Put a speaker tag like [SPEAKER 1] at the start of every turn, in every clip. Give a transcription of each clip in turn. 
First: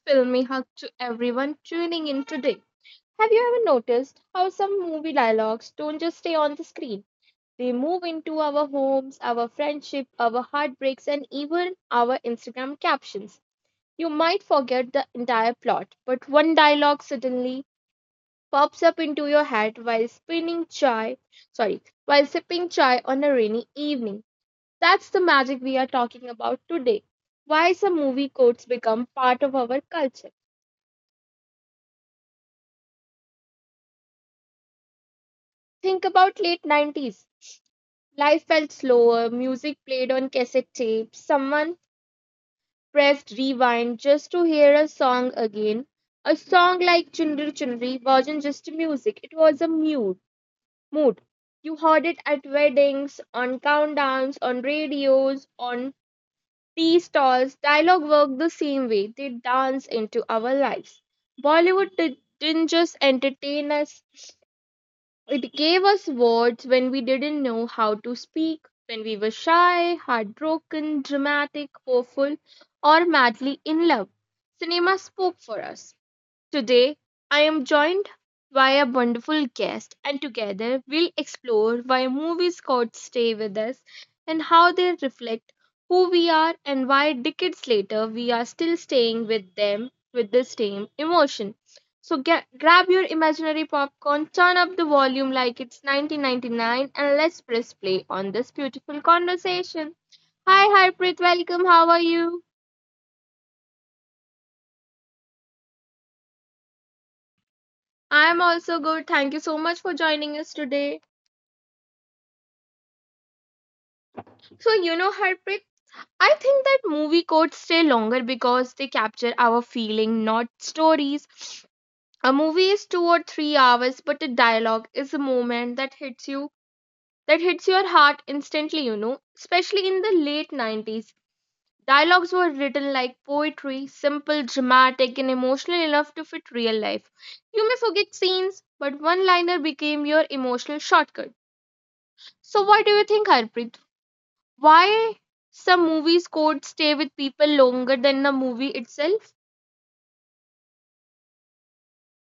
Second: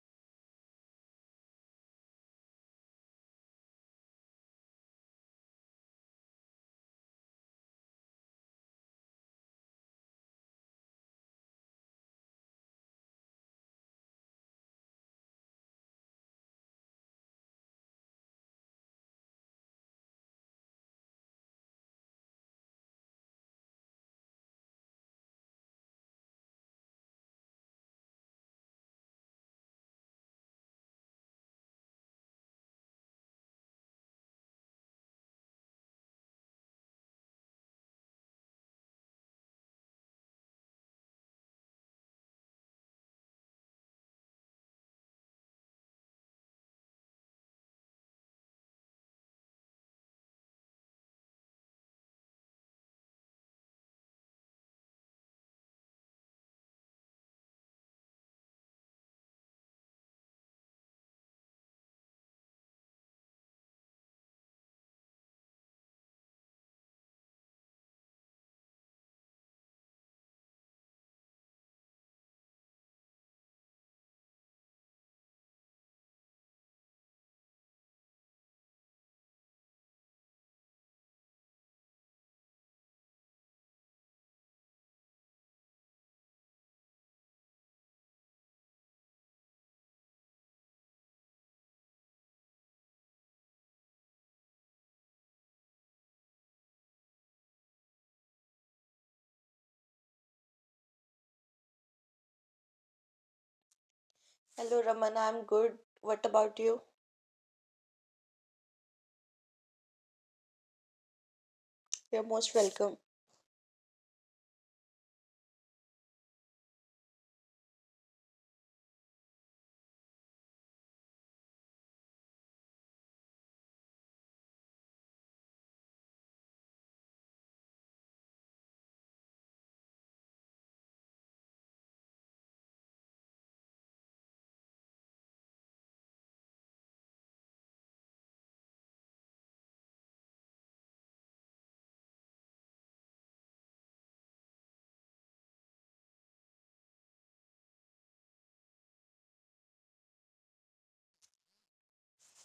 [SPEAKER 1] filmy hug to everyone tuning in today. Have you ever noticed how some movie dialogues don't just stay on the screen? They move into our homes, our friendship, our heartbreaks, and even our Instagram captions. You might forget the entire plot, but one dialogue suddenly pops up into your head while spinning chai, sorry, while sipping chai on a rainy evening. That's the magic we are talking about today. Why some movie quotes become part of our culture. Think about late 90s. Life felt slower, music played on cassette tapes, someone pressed rewind just to hear a song again. A song like Chundri Chundri wasn't just music, it was a mood. mood. You heard it at weddings, on countdowns, on radios, on tea stalls. Dialogue work the same way. They dance into our lives. Bollywood didn't just entertain us, it gave us words when we didn't know how to speak, when we were shy, heartbroken, dramatic, hopeful, or madly in love. Cinema spoke for us. Today, I am joined by a wonderful guest, and together we'll explore why movies got stay with us and how they reflect who we are and why decades later we are still staying with them with the same emotion. Grab your imaginary popcorn, turn up the volume like it's 1999, and let's press play on this beautiful conversation. Hi, Harpreet, welcome. How are you?
[SPEAKER 2] Hello, Ramana. I'm good. What about you?
[SPEAKER 1] I'm also good. Thank you so much for joining us today.
[SPEAKER 2] You're most welcome.
[SPEAKER 1] So, you know, Harpreet, I think that movie quotes stay longer because they capture our feeling, not stories. A movie is 2 or 3 hours, but a dialogue is a moment that hits you, that hits your heart instantly, you know. Especially in the late 90s, dialogues were written like poetry, simple, dramatic, and emotional enough to fit real life. You may forget scenes, but one liner became your emotional shortcut. So, what do you think, Harpreet? Why some movies codes stay with people longer than the movie itself?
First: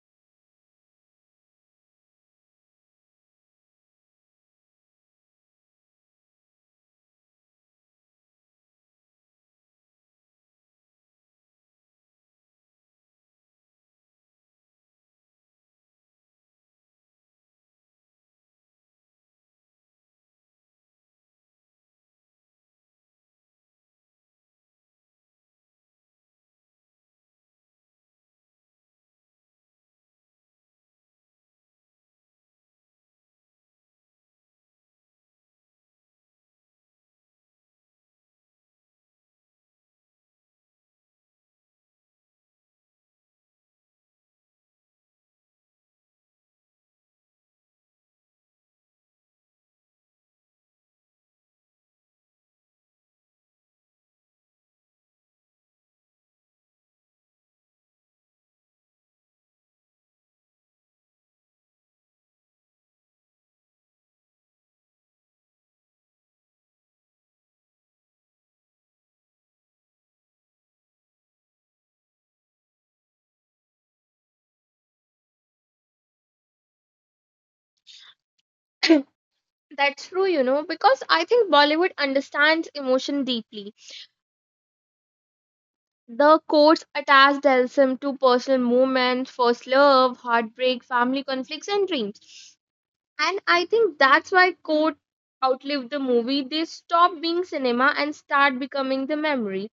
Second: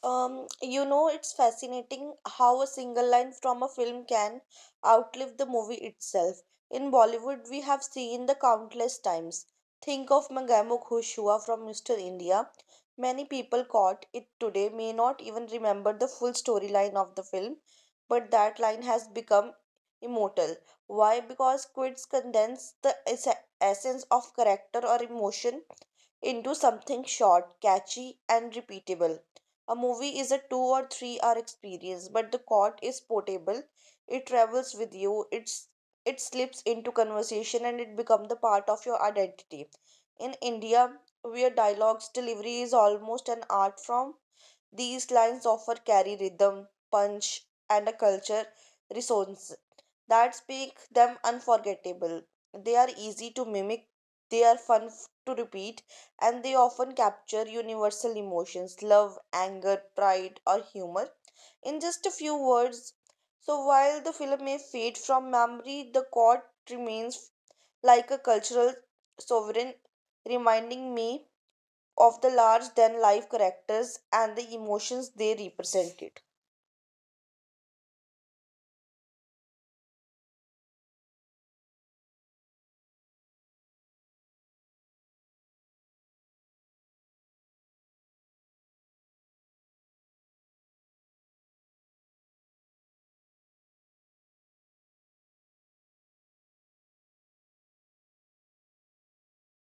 [SPEAKER 2] It's fascinating how a single line from a film can outlive the movie itself. In Bollywood, we have seen the countless times. Think of Mangamo Khush Hua from Mr. India. Many people caught it today may not even remember the full storyline of the film, but that line has become immortal. Why? Because quotes condense the essence of character or emotion into something short, catchy, and repeatable. A movie is a 2 or 3 hour experience, but the court is portable. It travels with you, it slips into conversation, and it becomes the part of your identity. In India, where dialogues delivery is almost an art form, these lines offer carry rhythm, punch, and a culture resonance that make them unforgettable. They are easy to mimic, they are fun to repeat, and they often capture universal emotions love, anger, pride, or humor in just a few words. So while the film may fade from memory, the chord remains like a cultural sovereign, reminding me of the large than life characters and the emotions they represented.
[SPEAKER 1] That's true, you know, because I think Bollywood understands emotion deeply. The quotes attach themselves to personal moments, first love, heartbreak, family conflicts, and dreams. And I think that's why quotes outlive the movie. They stop being cinema and start becoming the memory.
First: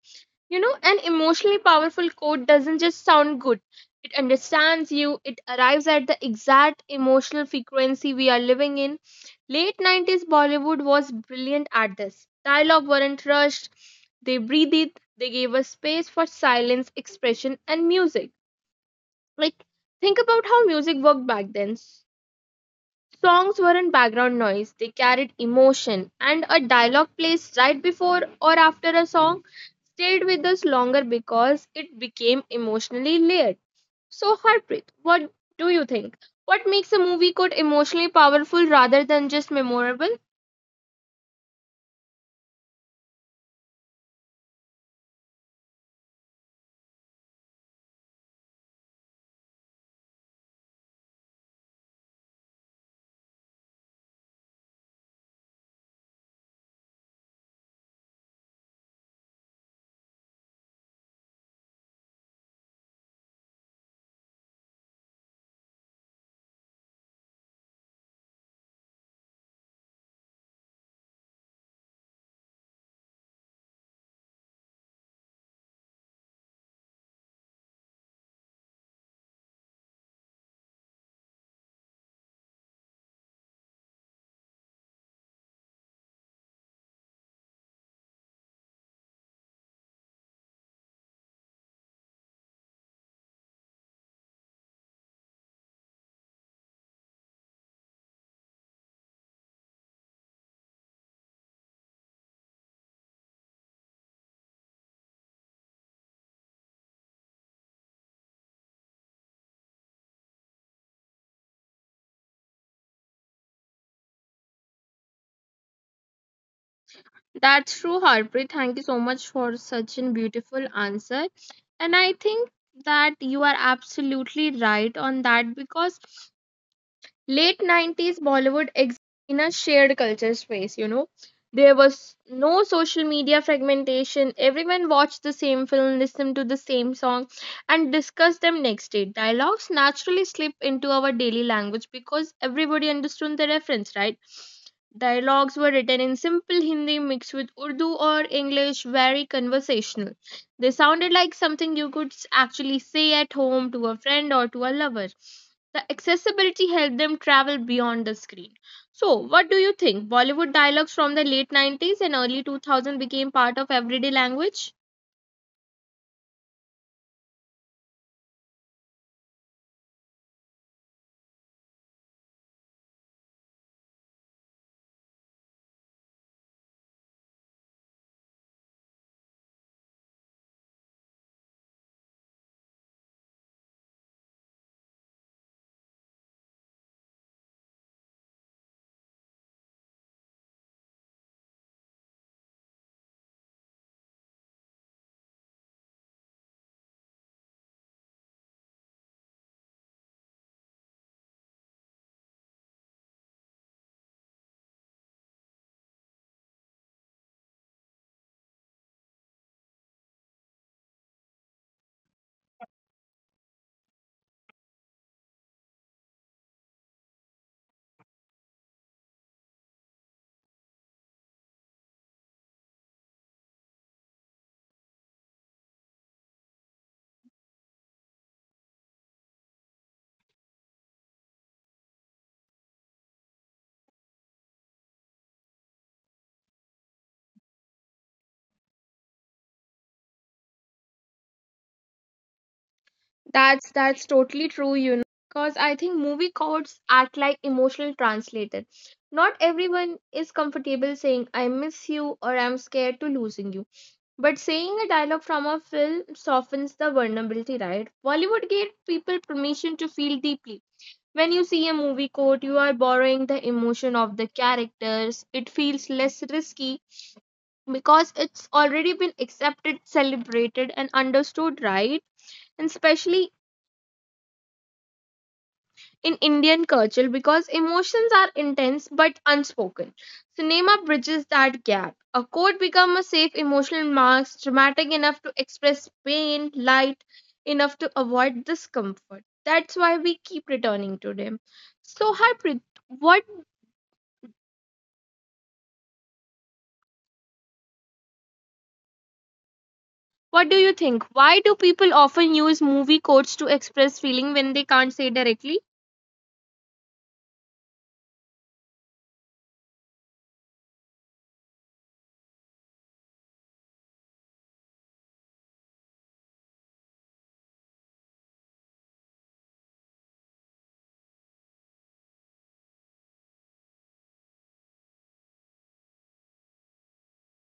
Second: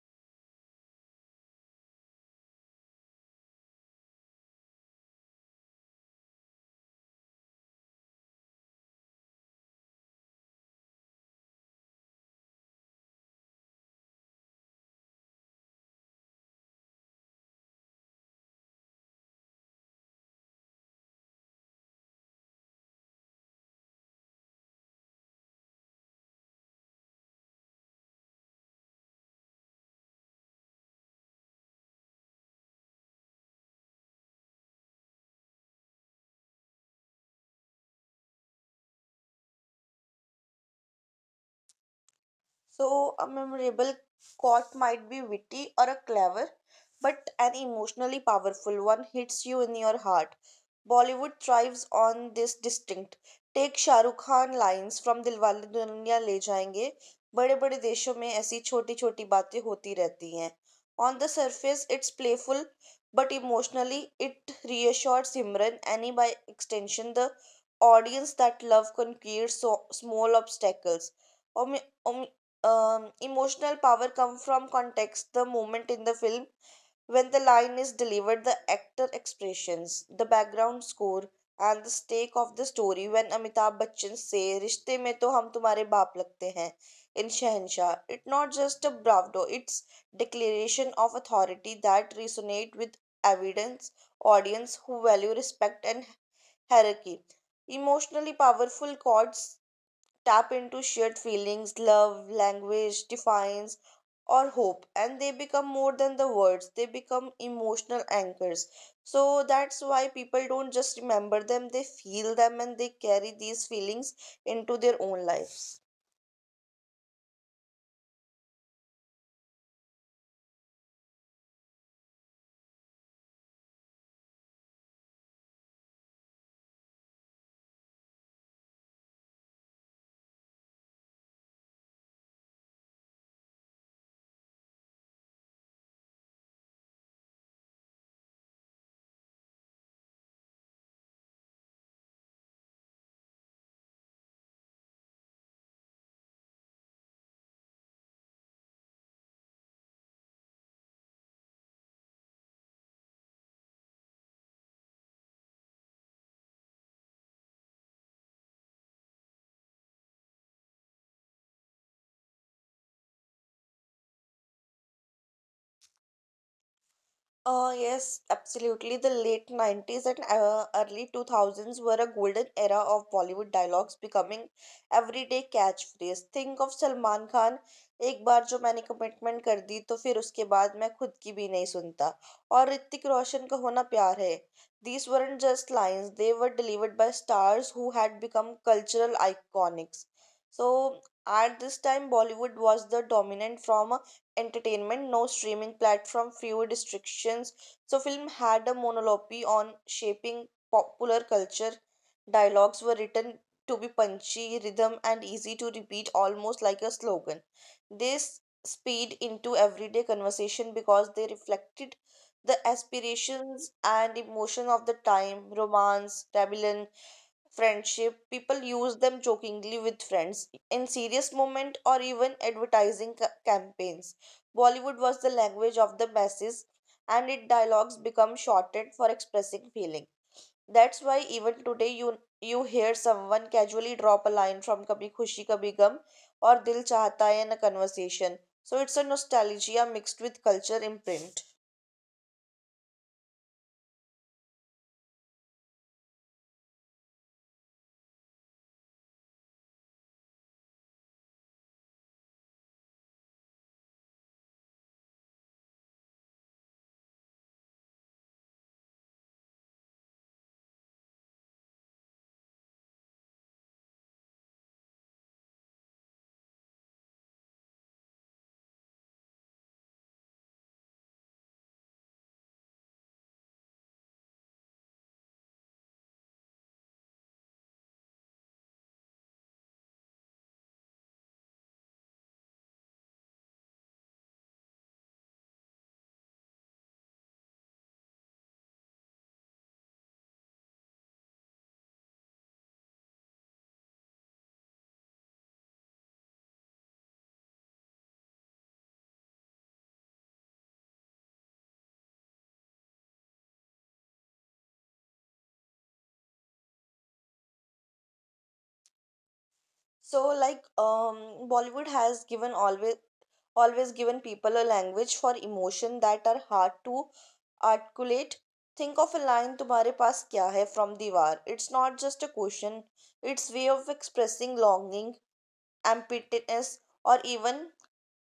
[SPEAKER 1] You know, an emotionally powerful quote doesn't just sound good, it understands you, it arrives at the exact emotional frequency we are living in. Late 90s Bollywood was brilliant at this. Dialogue weren't rushed, they breathed, they gave us space for silence, expression, and music. Like, think about how music worked back then. Songs weren't background noise, they carried emotion, and a dialogue placed right before or after a song stayed with us longer because it became emotionally layered. So, Harpreet, what do you think? What makes a movie quote emotionally powerful rather than just memorable?
[SPEAKER 2] So, a memorable quote might be witty or a clever, but an emotionally powerful one hits you in your heart. Bollywood thrives on this distinct. Take Shahrukh Khan lines from Dilwale Dulhania ले जाएंगे बड़े बड़े देशों में ऐसी छोटी छोटी बातें होती रहती हैं on the surface it's playful but emotionally it reassures Simran and by extension the audience that love can create so small obstacles. Omi- omi- Emotional power come from context the moment in the film when the line is delivered the actor expressions the background score and the stake of the story when amitabh bachchan say रिश्ते में तो हम तुम्हारे बाप लगते हैं in शहंशाह it not just a bravado it's declaration of authority that resonate with evidence audience who value respect and hierarchy emotionally powerful chords tap into shared feelings, love, language, defiance, or hope, and they become more than the words, they become emotional anchors. So that's why people don't just remember them, they feel them and they carry these feelings into their own lives.
[SPEAKER 1] That's true, Harpreet. Thank you so much for such a beautiful answer. And I think that you are absolutely right on that because late 90s Bollywood exists in a shared culture space, you know. There was no social media fragmentation. Everyone watched the same film, listened to the same song, and discussed them next day. Dialogues naturally slip into our daily language because everybody understood the reference, right? Dialogues were written in simple Hindi mixed with Urdu or English, very conversational. They sounded like something you could actually say at home to a friend or to a lover. The accessibility helped them travel beyond the screen. So, what do you think? Bollywood dialogues from the late 90s and early 2000 became part of everyday language?
[SPEAKER 2] Yes, absolutely. The late 90s and early 2000s were a golden era of Bollywood dialogues becoming everyday catchphrase. Think of Salman Khan एक बार जो मैंने commitment कर दी तो फिर उसके बाद मैं खुद की भी नहीं सुनता और ऋतिक रोशन का होना प्यार है these weren't just lines they were delivered by stars who had become cultural iconics so at this time bollywood was the dominant from entertainment, no streaming platform, fewer restrictions. So film had a monopoly on shaping popular culture. Dialogues were written to be punchy, rhythm and easy to repeat almost like a slogan. This speed into everyday conversation because they reflected the aspirations and emotion of the time, romance, rebellion, friendship people use them jokingly with friends in serious moment or even advertising campaigns Bollywood was the language of the masses, and its dialogues become shortened for expressing feeling. That's why even today you hear someone casually drop a line from Kabhi Khushi Kabhi Gum or Dil Chahta Hai in a conversation. So it's a nostalgia mixed with culture imprint.
[SPEAKER 1] That's totally true, you know, because I think movie codes act like emotional translators. Not everyone is comfortable saying I miss you or I'm scared to losing you. But saying a dialogue from a film softens the vulnerability, right? Bollywood gave people permission to feel deeply. When you see a movie quote, you are borrowing the emotion of the characters. It feels less risky because it's already been accepted, celebrated, and understood, right? And especially in Indian culture, because emotions are intense but unspoken. Cinema bridges that gap. A quote becomes a safe emotional mask, dramatic enough to express pain, light enough to avoid discomfort. That's why we keep returning to them. So, Harpreet, what what do you think? Why do people often use movie quotes to express feeling when they can't say directly?
[SPEAKER 2] So, like, Bollywood has given always given people a language for emotion that are hard to articulate. Think of a line तुम्हारे पास क्या है from दीवार. It's not just a question, it's way of expressing longing, ambitiousness, or even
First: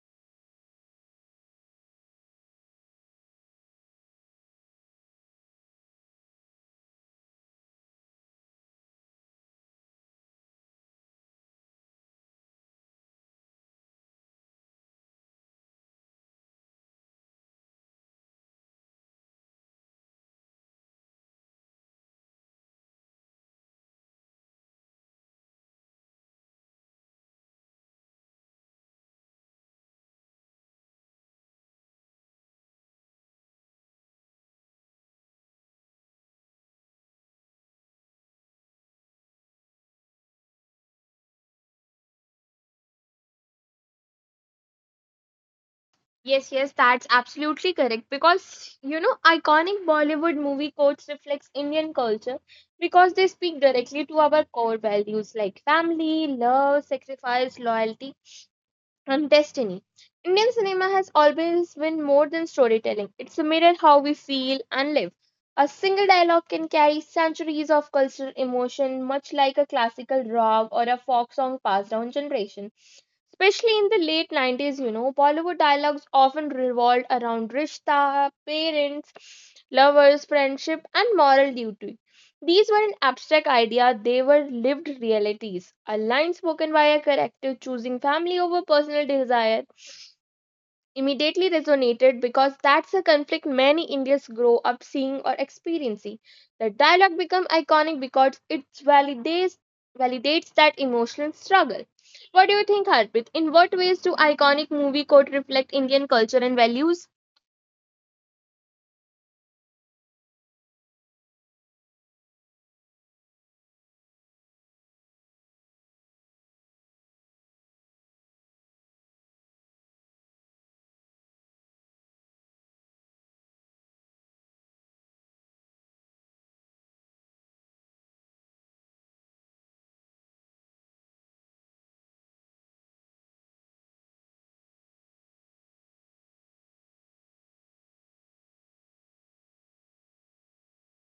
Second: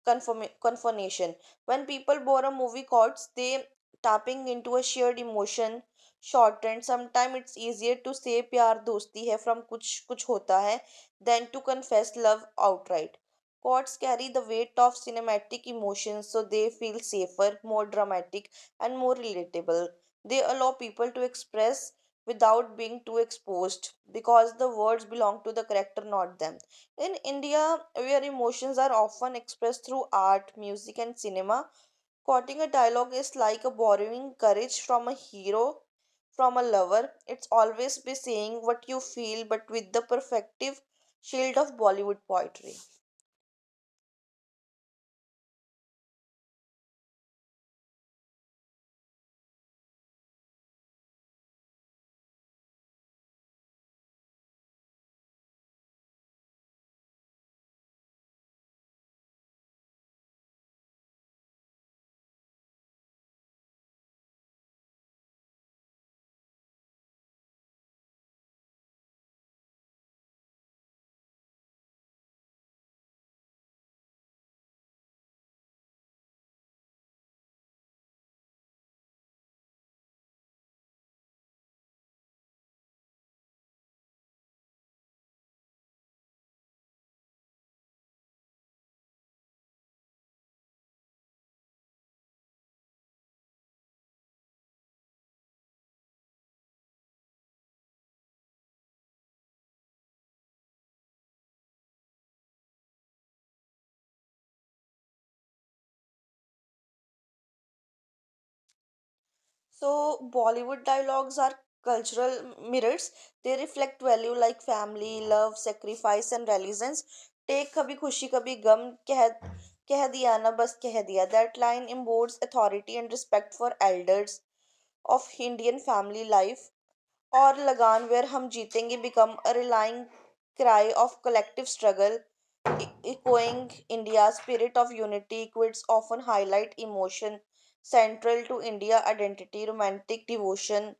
[SPEAKER 2] confrontation. When people borrow movie chords, they tapping into a shared emotion short and sometimes it's easier to say pyar dosti hai from kuch kuch hota hai than to confess love outright. Chords carry the weight of cinematic emotions, so they feel safer, more dramatic, and more relatable. They allow people to express without being too exposed because the words belong to the character, not them. In India, where emotions are often expressed through art, music, and cinema, quoting a dialogue is like borrowing courage from a hero, from a lover. It's always be saying what you feel, but with the perfective shield of Bollywood poetry.
[SPEAKER 1] Yes, yes, that's absolutely correct. Because, you know, iconic Bollywood movie quotes reflects Indian culture because they speak directly to our core values like family, love, sacrifice, loyalty, and destiny. Indian cinema has always been more than storytelling. It's a mirror how we feel and live. A single dialogue can carry centuries of cultural emotion, much like a classical rag or a folk song passed down generation. Especially in the late 90s, you know, Bollywood dialogues often revolved around rishta, parents, lovers, friendship, and moral duty. These weren't abstract ideas, they were lived realities. A line spoken by a character choosing family over personal desire immediately resonated because that's a conflict many Indians grow up seeing or experiencing. The dialogue becomes iconic because it validates that emotional struggle. What do you think, Harpreet? In what ways do iconic movie quote reflect Indian culture and values?
[SPEAKER 2] So, Bollywood dialogues are cultural mirrors. They reflect value like family, love, sacrifice, and resilience. Take Kabhi Khushi Kabhi Gum, keh Diya Na Bas Keh Diya. That line embodies authority and respect for elders of Indian family life. Or Lagan, where Hum Jeetenge become a relying cry of collective struggle echoing India's spirit of unity, quotes often highlight emotion central to India identity, romantic devotion,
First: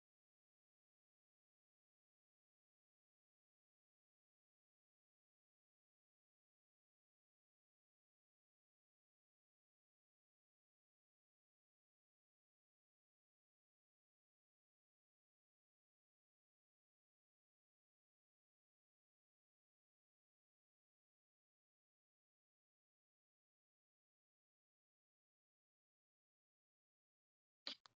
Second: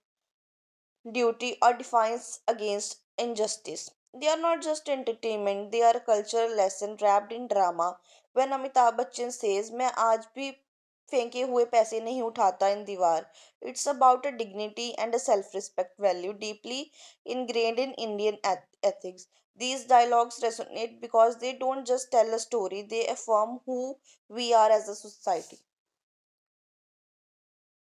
[SPEAKER 2] duty, or defiance against injustice. They are not just entertainment, they are a cultural lesson wrapped in drama. When Amitabh Bachchan says, मैं आज भी फेंके हुए पैसे नहीं उठाता in Deewar it's about a dignity and a self-respect value deeply ingrained in Indian ethics. These dialogues resonate because they don't just tell a story, they affirm who we are as a society.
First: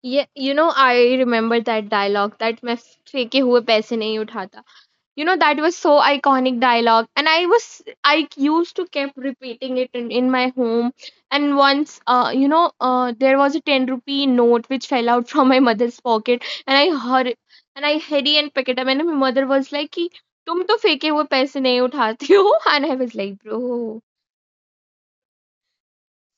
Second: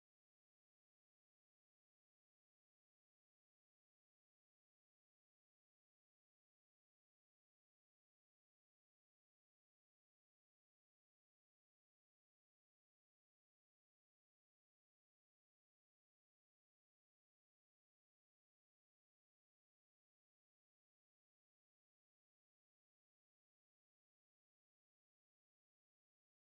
[SPEAKER 1] Yeah, you know, I remember that dialogue that मैं फेंके हुए पैसे नहीं उठाता. You know, that was so iconic dialogue, and I used to kept repeating it in my home. And once there was a 10 rupee note which fell out from my mother's pocket, and I hurry and pick it up, and my mother was like कि तुम तो फेंके हुए पैसे नहीं उठाती हो and I was like bro,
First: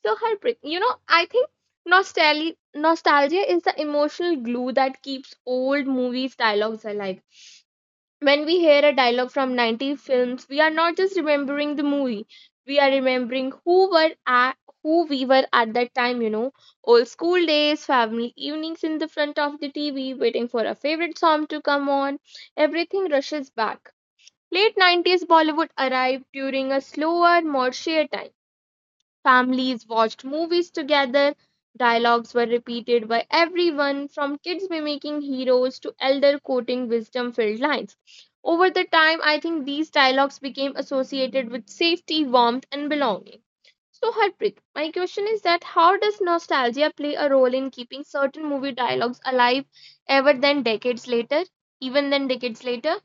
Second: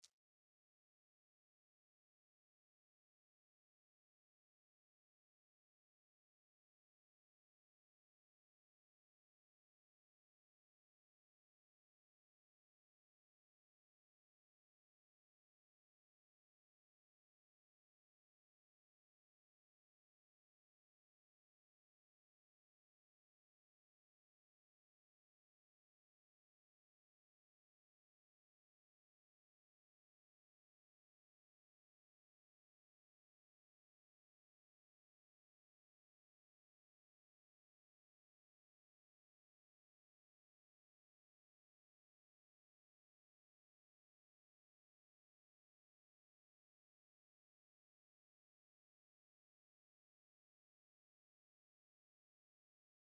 [SPEAKER 1] so heartbreaking, you know. I think nostalgia is the emotional glue that keeps old movies dialogues alive. When we hear a dialogue from 90s films, we are not just remembering the movie, we are remembering who we were at that time, you know. Old school days, family evenings in the front of the tv, waiting for a favorite song to come on. Everything rushes back. Late 90s Bollywood arrived during a slower, more sheer time. Families watched movies together. Dialogues were repeated by everyone, from kids mimicking heroes to elder quoting wisdom filled lines. Over the time, I think these dialogues became associated with safety, warmth, and belonging. So, Harpreet, my question is that how does nostalgia play a role in keeping certain movie dialogues alive ever then decades later? Even then decades later?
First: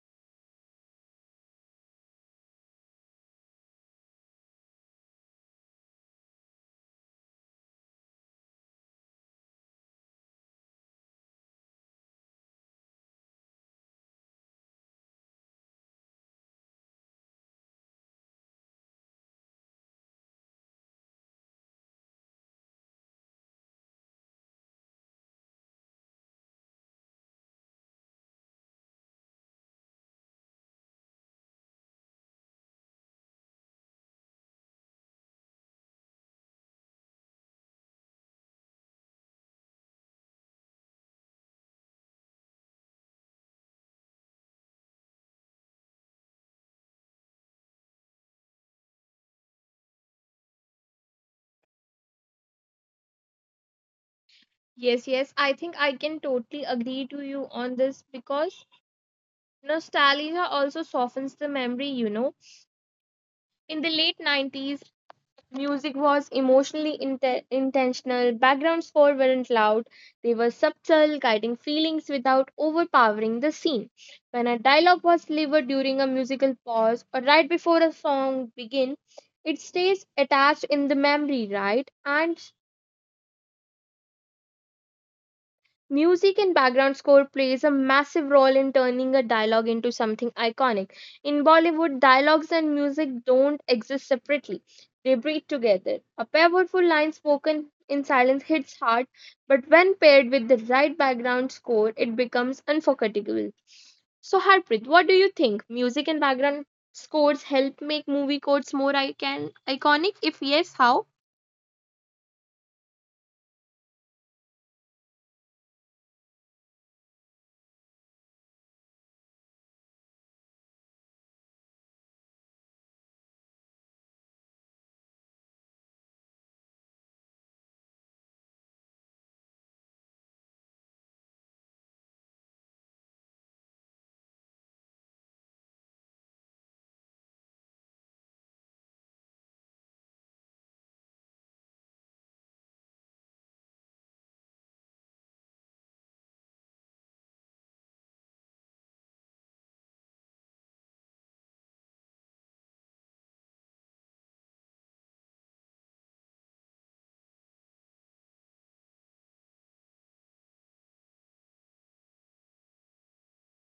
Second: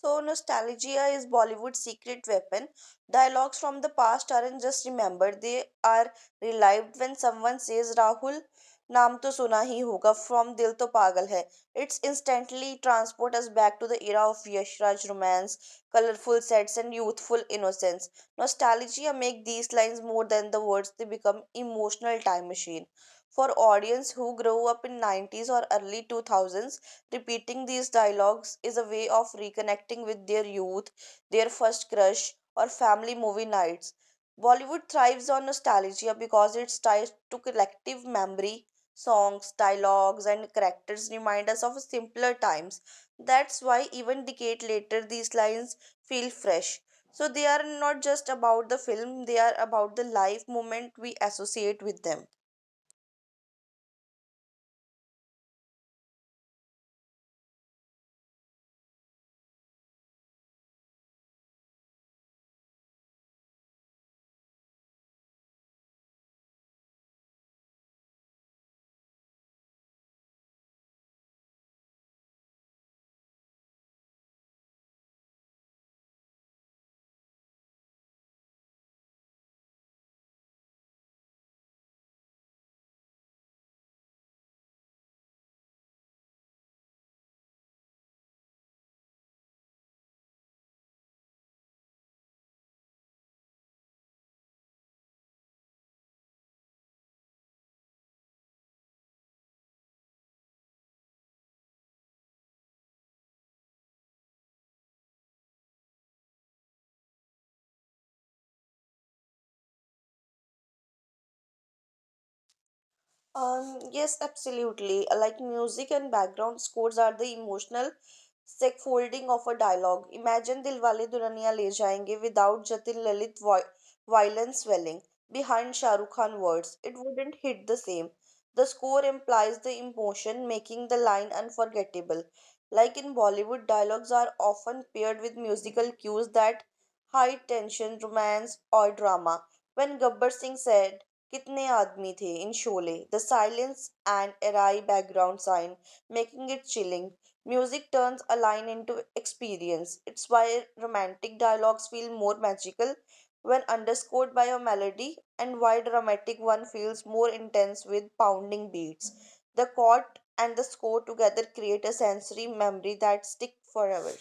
[SPEAKER 2] So, nostalgia is Bollywood's secret weapon. Dialogues from the past aren't just remembered, they are relived when someone says, Rahul, naam to suna hi hoga from Dil to Pagal hai. It's instantly transport us back to the era of Yashraj Raj romance, colorful sets, and youthful innocence. Nostalgia make these lines more than the words, they become emotional time machine. For audience who grew up in 90s or early 2000s, repeating these dialogues is a way of reconnecting with their youth, their first crush, or family movie nights. Bollywood thrives on nostalgia because it's tied to collective memory. Songs, dialogues, and characters remind us of simpler times. That's why, even decade later, these lines feel fresh. So, they are not just about the film, they are about the life moment we associate with them.
[SPEAKER 1] Yes, yes, I think I can totally agree to you on this because nostalgia also softens the memory, you know. In the late 90s, music was emotionally intentional, background score weren't loud, they were subtle, guiding feelings without overpowering the scene. When a dialogue was delivered during a musical pause or right before a song begins, it stays attached in the memory, right? And music and background score plays a massive role in turning a dialogue into something iconic. In Bollywood, dialogues and music don't exist separately. They breathe together. A powerful line spoken in silence hits hard, but when paired with the right background score, it becomes unforgettable. So, Harpreet, what do you think? Music and background scores help make movie quotes more iconic? If yes, how?
[SPEAKER 2] Yes, absolutely. Like music and background scores are the emotional scaffolding of a dialogue. Imagine Dilwale Dulhaniya Le Jayenge without Jatin Lalit violence swelling behind Shah Rukh Khan words. It wouldn't hit the same. The score implies the emotion, making the line unforgettable. Like in Bollywood, dialogues are often paired with musical cues that high tension, romance, or drama. When Gabbar Singh said, कितने आदमी थे इन Sholay the silence and awry background sign making it chilling music turns a line into experience it's why romantic dialogues feel more magical when underscored by a melody and why dramatic one feels more intense with pounding beats the chord and the score together create a sensory memory that stick forever.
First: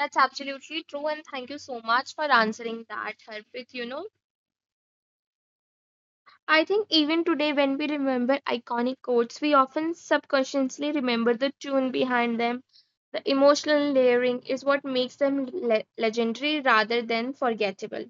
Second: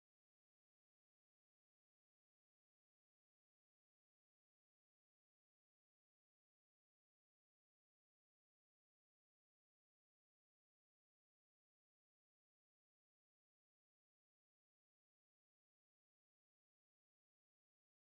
[SPEAKER 1] That's absolutely true, and thank you so much for answering that, Harpreet. You know, I think even today, when we remember iconic quotes, we often subconsciously remember the tune behind them. The emotional layering is what makes them legendary rather than forgettable.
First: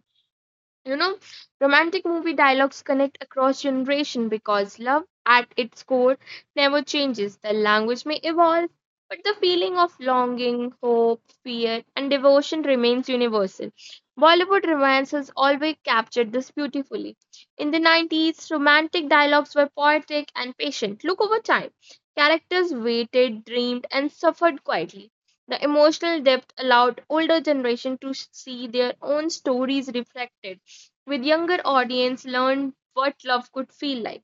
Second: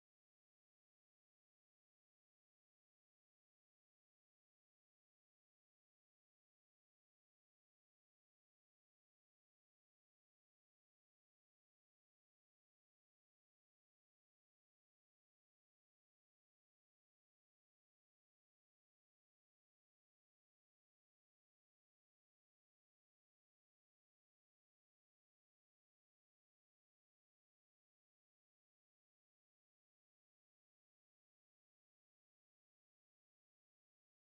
[SPEAKER 1] You know, romantic movie dialogues connect across generation because love at its core never changes. The language may evolve, but the feeling of longing, hope, fear, and devotion remains universal. Bollywood romance has always captured this beautifully. In the 90s, romantic dialogues were poetic and patient. Look over time. Characters waited, dreamed, and suffered quietly. The emotional depth allowed older generation to see their own stories reflected with younger audience learn what love could feel like.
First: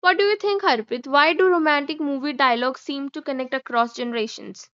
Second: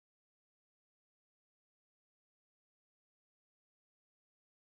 [SPEAKER 1] What do you think, Harpreet? Why do romantic movie dialogues seem to connect across generations?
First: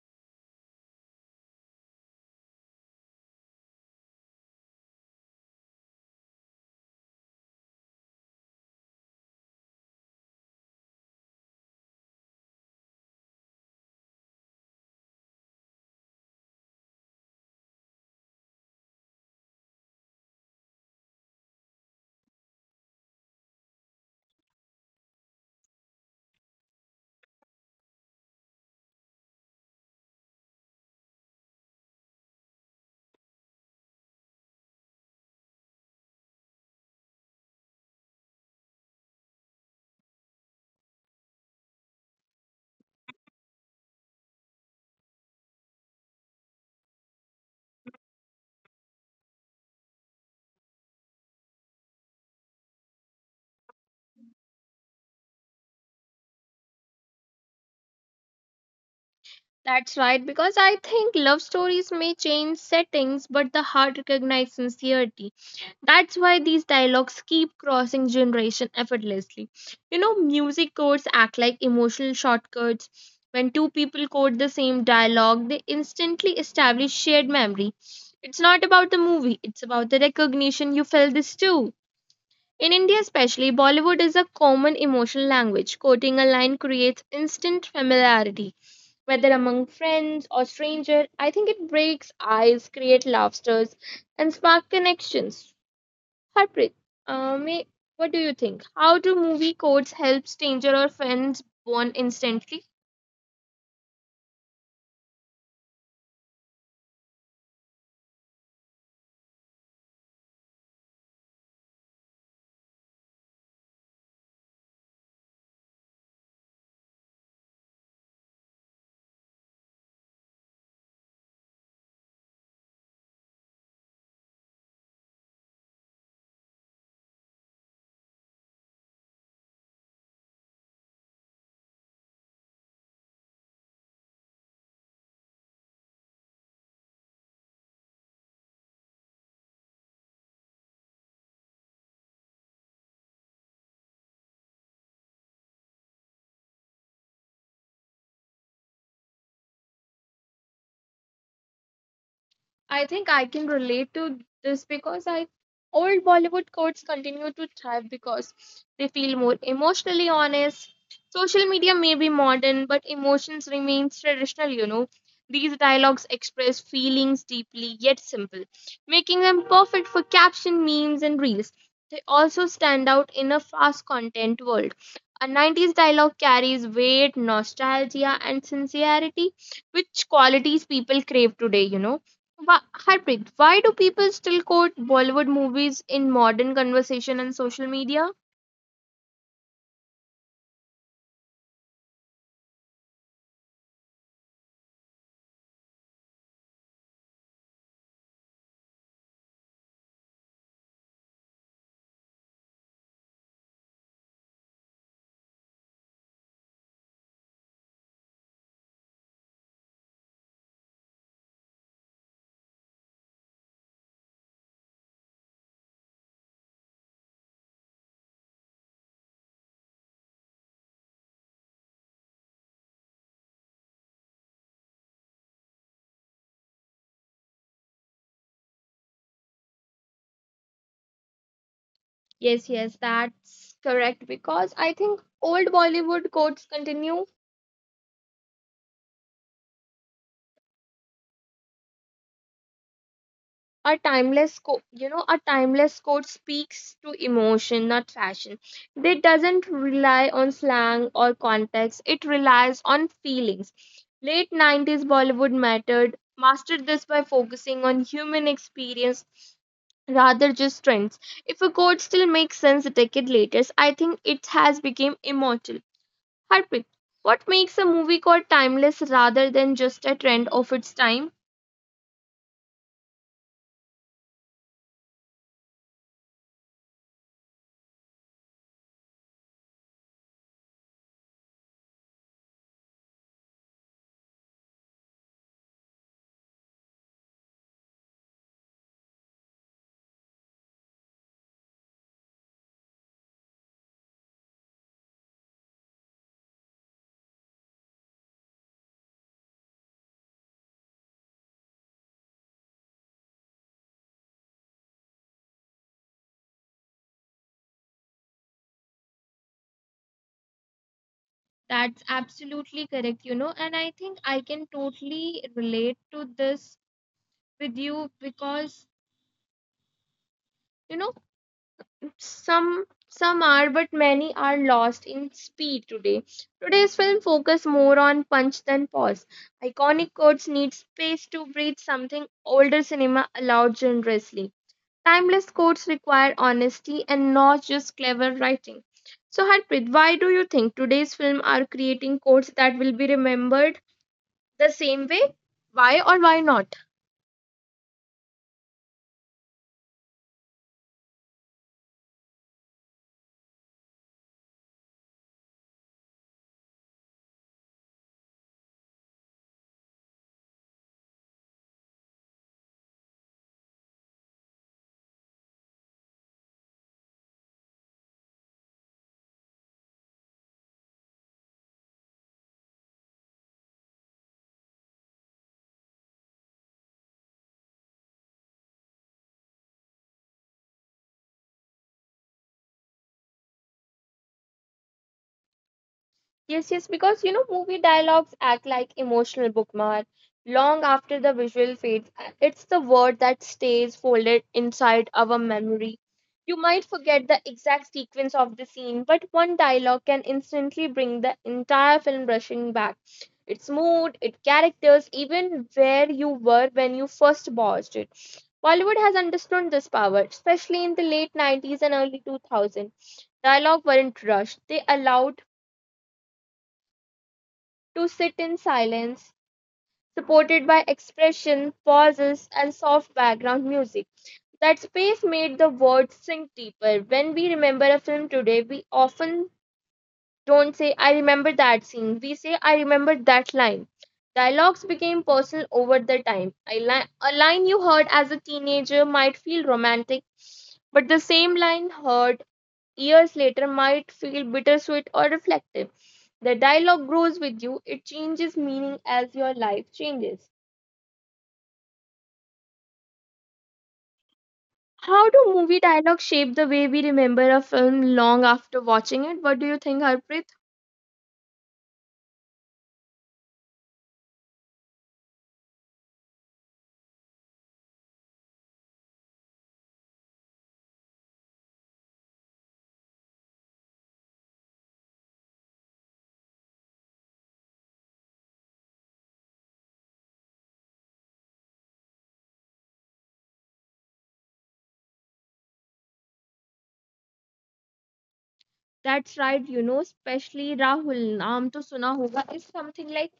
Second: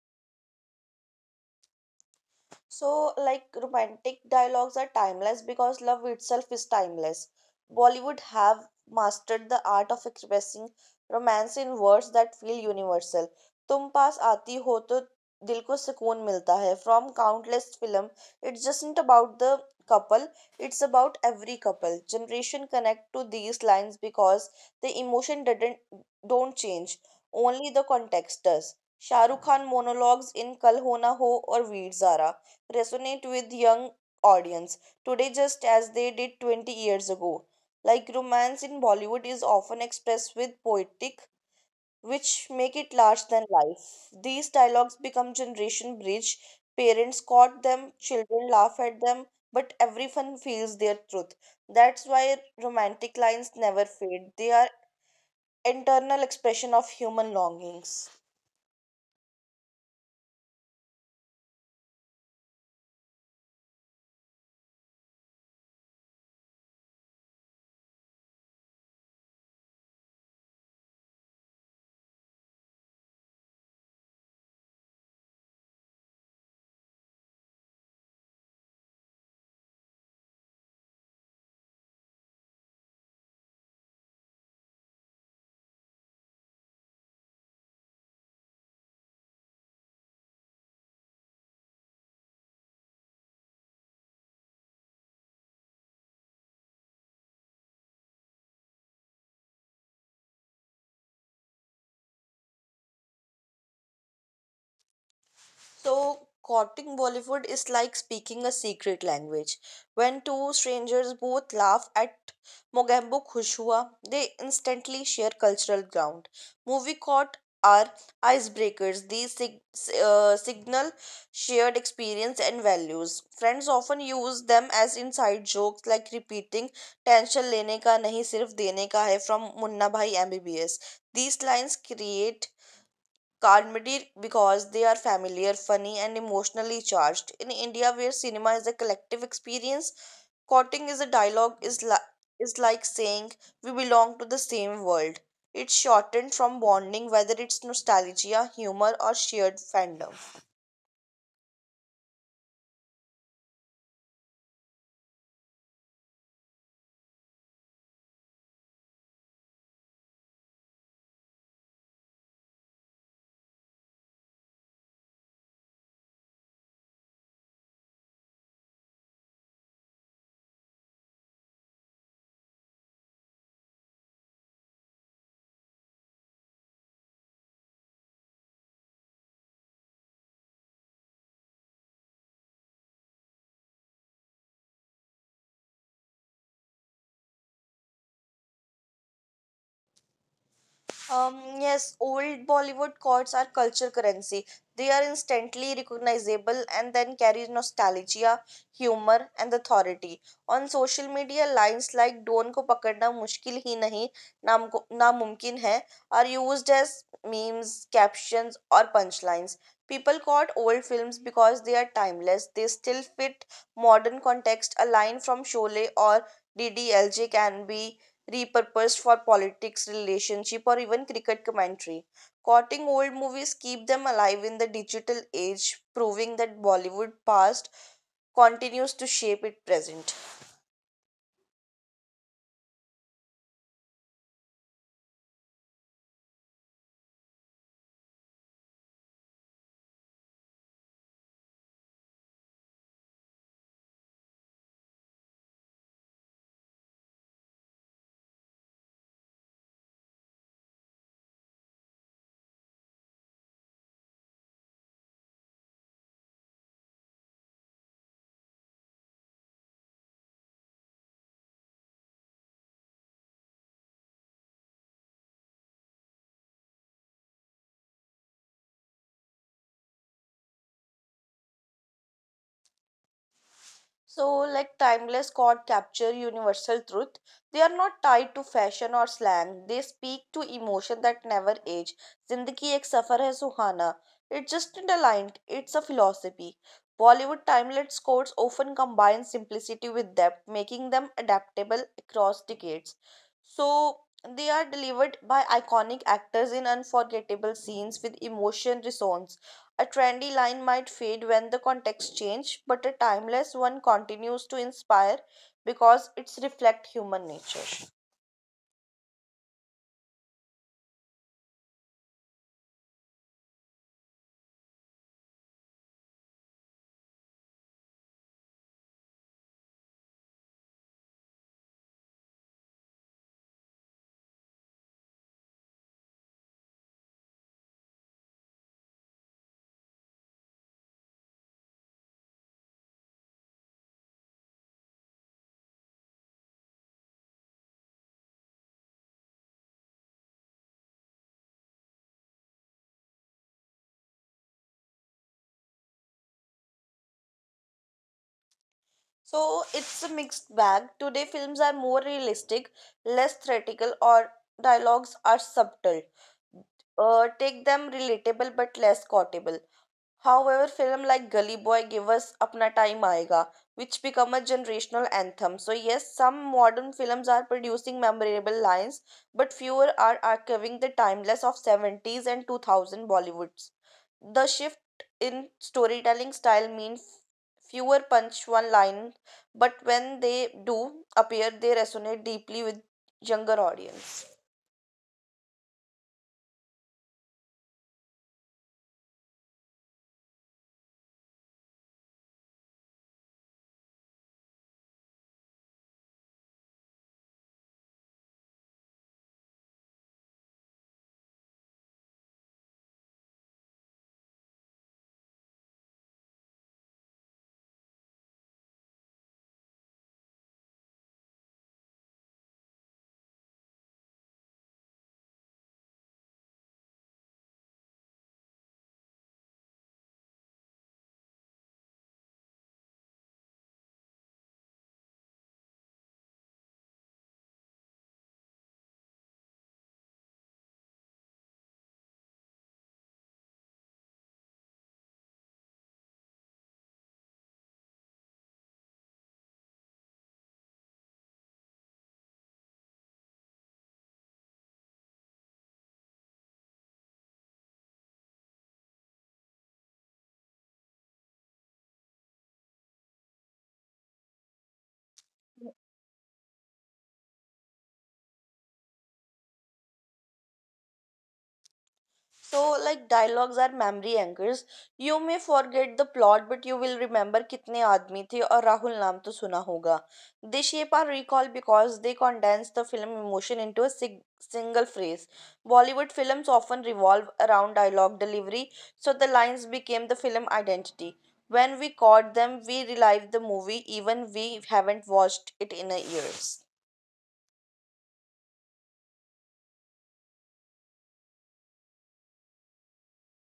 [SPEAKER 2] So, like romantic dialogues are timeless because love itself is timeless. Bollywood have mastered the art of expressing romance in words that feel universal. तुम पास आती हो तो दिल को सुकून मिलता है from countless film it's just about the couple it's about every couple generation connect to these lines because the emotion doesn't don't change only the context does Shahrukh Khan monologues in Kal Ho ना हो और वीर Zaara resonate with young audience today just as they did 20 years ago. Like romance in Bollywood is often expressed with poetic which make it larger than life. These dialogues become generation bridge. Parents quote them, children laugh at them, but everyone feels their truth. That's why romantic lines never fade. They are internal expression of human longings.
[SPEAKER 1] That's right, because I think love stories may change settings, but the heart recognizes sincerity. That's why these dialogues keep crossing generation effortlessly. You know, music codes act like emotional shortcuts. When two people quote the same dialogue, they instantly establish shared memory. It's not about the movie, it's about the recognition you felt this too. In India, especially, Bollywood is a common emotional language. Quoting a line creates instant familiarity, whether among friends or stranger. I think it breaks ice, creates laughters, and spark connections. Harpreet, uh, may, what do you think? How do movie codes help stranger or friends bond instantly?
[SPEAKER 2] So, quoting Bollywood is like speaking a secret language. When two strangers both laugh at Mogambo Khush Hua, they instantly share cultural ground. Movie quote are icebreakers. These signal shared experience and values. Friends often use them as inside jokes like repeating tension lene ka nahi sirf dene ka hai from Munna Bhai MBBS. These lines create comedy because they are familiar, funny, and emotionally charged. In India, where cinema is a collective experience, quoting is a dialogue is like saying we belong to the same world. It's shortened from bonding, whether it's nostalgia, humor, or shared fandom.
[SPEAKER 1] I think I can relate to this because I old Bollywood codes continue to thrive because they feel more emotionally honest. Social media may be modern, but emotions remains traditional, you know. These dialogues express feelings deeply yet simple, making them perfect for caption memes and reels. They also stand out in a fast content world. A 90s dialogue carries weight, nostalgia, and sincerity, which qualities people crave today, you know. Harpreet, why do people still quote Bollywood movies in modern conversation and social media?
[SPEAKER 2] Um, yes, old Bollywood chords are culture currency. They are instantly recognizable and then carry nostalgia, humor, and authority. On social media, lines like "Don ko पकड़ना mushkil hi nahi, naam को नामुमकिन hai," are used as memes, captions, or punchlines. People quote old films because they are timeless. They still fit modern context. A line from Sholay or DDLJ can be repurposed for politics, relationship, or even cricket commentary. Quoting old movies keep them alive in the digital age, proving that Bollywood past continues to shape it present.
[SPEAKER 1] Yes, yes, that's correct because I think old Bollywood quotes continue. A timeless quote, a timeless quote speaks to emotion, not fashion. It doesn't rely on slang or context. It relies on feelings. Late 90s Bollywood mastered this by focusing on human experience rather just trends. If a quote still makes sense a decade later, I think it has become immortal. Harpreet, what makes a movie called timeless rather than just a trend of its time?
[SPEAKER 2] So, like timeless chord capture universal truth. They are not tied to fashion or slang. They speak to emotion that never age. Zindagi ek safar hai suhana. It's just not a line. It's a philosophy. Bollywood timeless chords often combine simplicity with depth, making them adaptable across decades. So, they are delivered by iconic actors in unforgettable scenes with emotion resonance. A trendy line might fade when the context changes, but a timeless one continues to inspire because it's reflect human nature.
[SPEAKER 1] That's absolutely correct, you know, and I think I can totally relate to this with you because, you know, some some are but many are lost in speed today. Today's film focus more on punch than pause. Iconic quotes need space to breathe, something older cinema allowed generously. Timeless quotes require honesty and not just clever writing. So Harpreet, why do you think today's film are creating quotes that will be remembered? The same way? Why or why not?
[SPEAKER 2] So it's a mixed bag. Today films are more realistic, less theatrical, or dialogues are subtle. Take them relatable but less quotable. However, film like Gully Boy give us Apna Time Aayega, which become a generational anthem. So yes, some modern films are producing memorable lines, but fewer are archiving the timeless of 70s and 2000 Bollywoods. The shift in storytelling style means fewer punch one line, but when they do appear, they resonate deeply with younger audience.
[SPEAKER 1] Yes, yes, because you know, movie dialogues act like emotional bookmark long after the visual fades. It's the word that stays folded inside our memory. You might forget the exact sequence of the scene, but one dialogue can instantly bring the entire film rushing back. Its mood, its characters, even where you were when you first watched it. Bollywood has understood this power, especially in the late 90s and early 2000s dialogue weren't rushed. They allowed to sit in silence, supported by expression, pauses, and soft background music. That space made the words sink deeper. When we remember a film today, we often don't say, I remember that scene. We say, I remember that line. Dialogues became personal over the time. A line you heard as a teenager might feel romantic, but the same line heard years later might feel bittersweet or reflective. The dialogue grows with you, it changes meaning as your life changes. How do movie dialogue shape the way we remember a film long after watching it? What do you think, Harpreet?
[SPEAKER 2] So, like dialogues are memory anchors. You may forget the plot, but you will remember कितने आदमी थे और राहुल नाम तो सुना होगा. They shape our recall because they condense the film emotion into a single phrase. Bollywood films often revolve around dialogue delivery, so the lines became the film identity. When we caught them, we relive the movie even we haven't watched it in a years.
[SPEAKER 1] That's right, you know, especially Rahul, Naam to Suna Hoga is something like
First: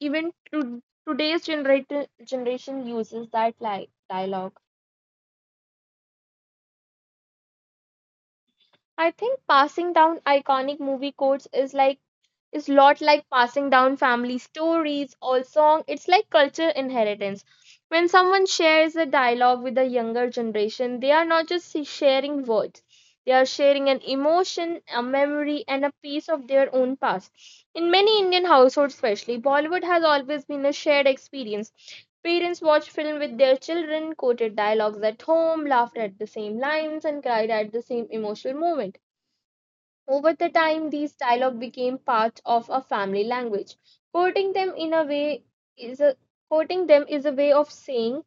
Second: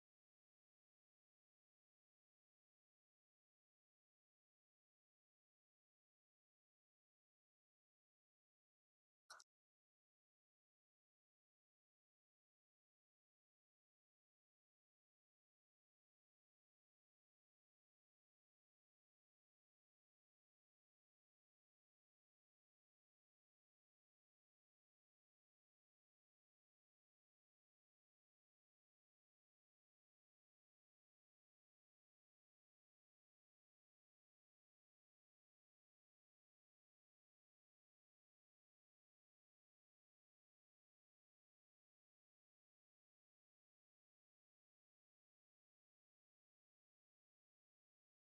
[SPEAKER 1] even today's generation uses that like dialogue. I think passing down iconic movie quotes is is lot like passing down family stories or song, it's like culture inheritance. When someone shares a dialogue with the younger generation, they are not just sharing words, they are sharing an emotion, a memory, and a piece of their own past. In many Indian households, especially Bollywood has always been a shared experience. Parents watched film with their children, quoted dialogues at home, laughed at the same lines, and cried at the same emotional moment. Over the time, these dialogue became part of a family language. Quoting them in a way is a Quoting them is a way of saying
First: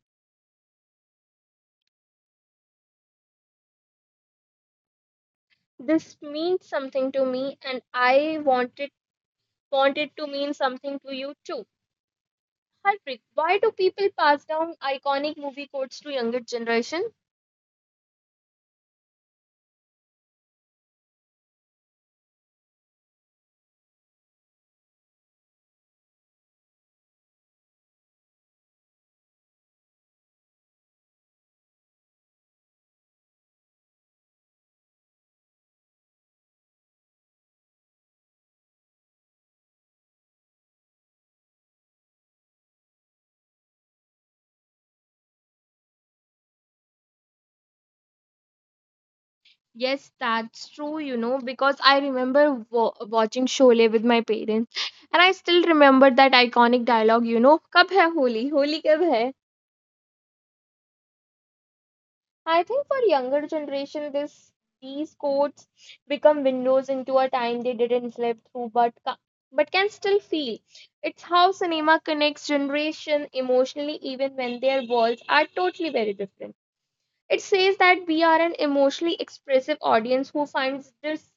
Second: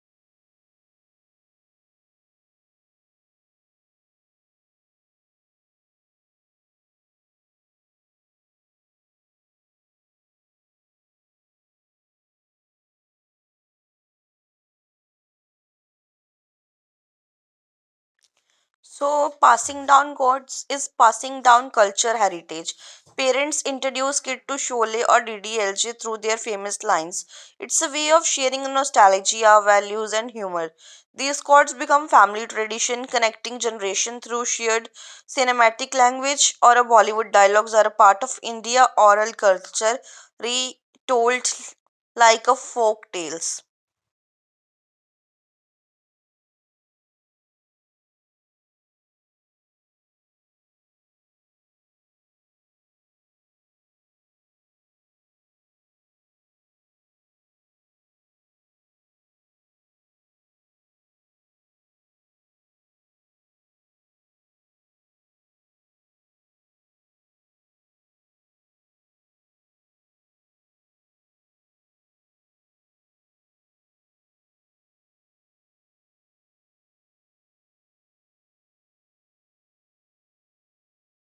[SPEAKER 1] this means something to me, and I want it to mean something to you too. Harpreet, why do people pass down iconic movie quotes to younger generation?
[SPEAKER 2] So, passing down gods is passing down culture heritage. Parents introduce kid to Sholay or DDLJ through their famous lines. It's a way of sharing nostalgia, values, and humor. These gods become family tradition, connecting generation through shared cinematic language or a Bollywood dialogues are a part of India oral culture, retold like a folk tales.
[SPEAKER 1] Yes, that's true. You know, because I remember watching Sholay with my parents, and I still remember that iconic dialogue. You know, "Kab hai Holi? Holi kab hai?" I think for younger generation, this these codes become windows into a time they didn't live through, but can still feel. It's how cinema connects generation emotionally, even when their worlds are totally very different. It says that we are an emotionally expressive audience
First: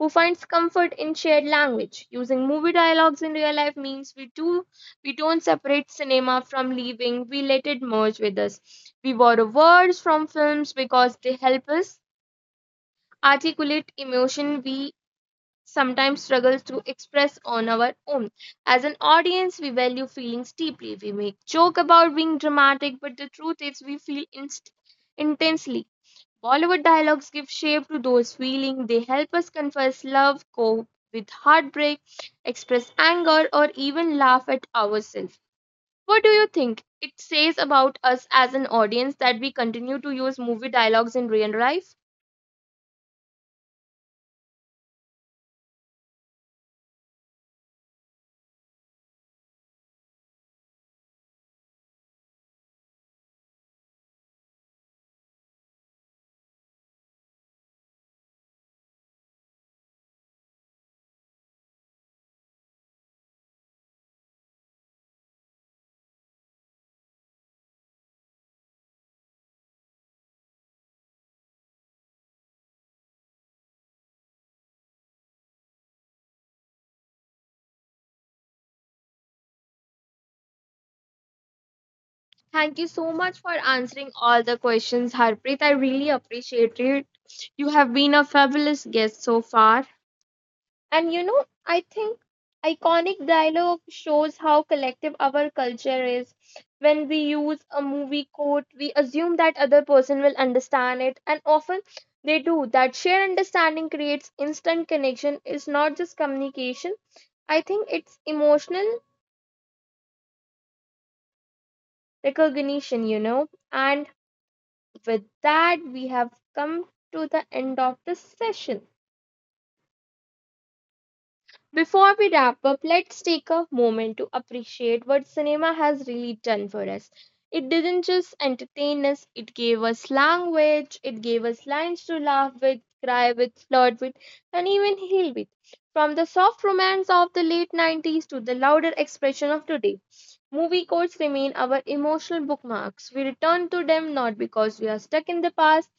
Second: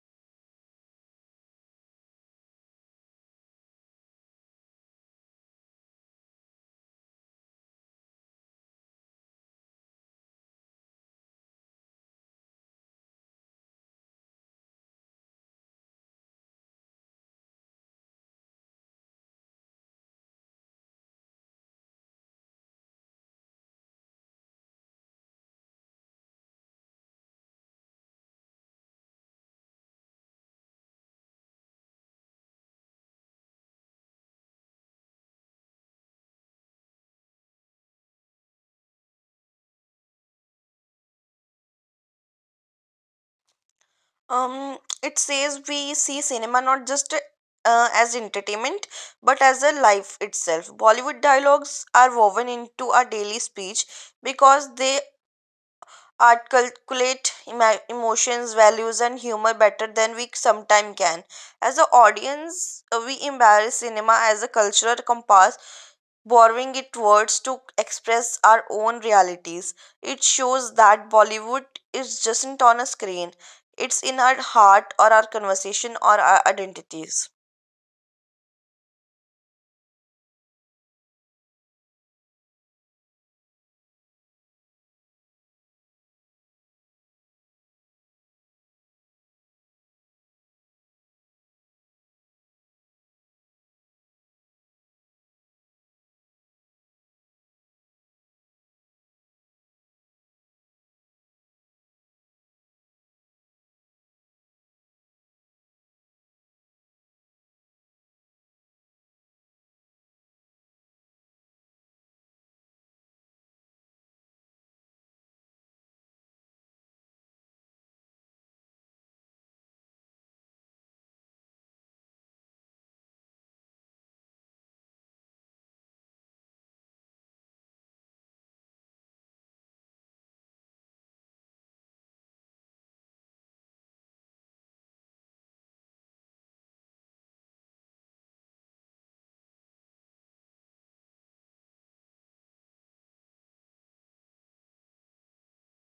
[SPEAKER 1] who finds comfort in shared language. Using movie dialogues in real life means we don't separate cinema from living. We let it merge with us. We borrow words from films because they help us articulate emotion we sometimes struggle to express on our own. As an audience, we value feelings deeply. We make joke about being dramatic, but the truth is we feel intensely. Bollywood dialogues give shape to those feelings. They help us confess love, cope with heartbreak, express anger, or even laugh at ourselves. What do you think? It says about us as an audience that we continue to use movie dialogues in real life.
[SPEAKER 2] It says we see cinema not just as entertainment but as a life itself bollywood dialogues are woven into our daily speech because they articulate emotions values and humor better than we sometimes can as an audience we embrace cinema as a cultural compass borrowing its words to express our own realities. It shows that Bollywood is just not on a screen, it's in our heart or our conversation or our identities.
[SPEAKER 1] Thank you so much for answering all the questions, Harpreet. I really appreciate it. You have been a fabulous guest so far. And you know, I think iconic dialogue shows how collective our culture is. When we use a movie quote, we assume that other person will understand it, and often they do. That shared understanding creates instant connection. It's not just communication. I think it's emotional recognition, And with that, we have come to the end of the session. Before we wrap up, let's take a moment to appreciate what cinema has really done for us. It didn't just entertain us, it gave us language, it gave us lines to laugh with, cry with, flirt with, and even heal with. From the soft romance of the late 90s to the louder expression of today, movie quotes remain our emotional bookmarks. We return to them not because we are stuck in the past,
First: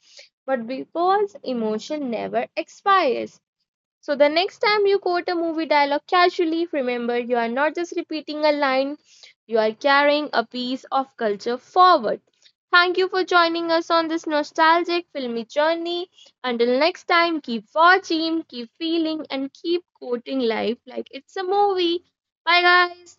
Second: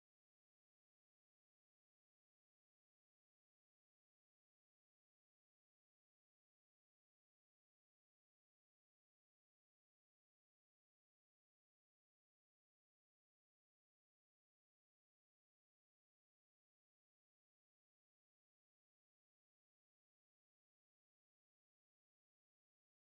[SPEAKER 1] but because emotion never expires. So the next time you quote a movie dialogue casually, remember you are not just repeating a line, you are carrying a piece of culture forward. Thank you for joining us on this nostalgic filmy journey. Until next time, keep watching, keep feeling, and keep quoting life like it's a movie. Bye, guys.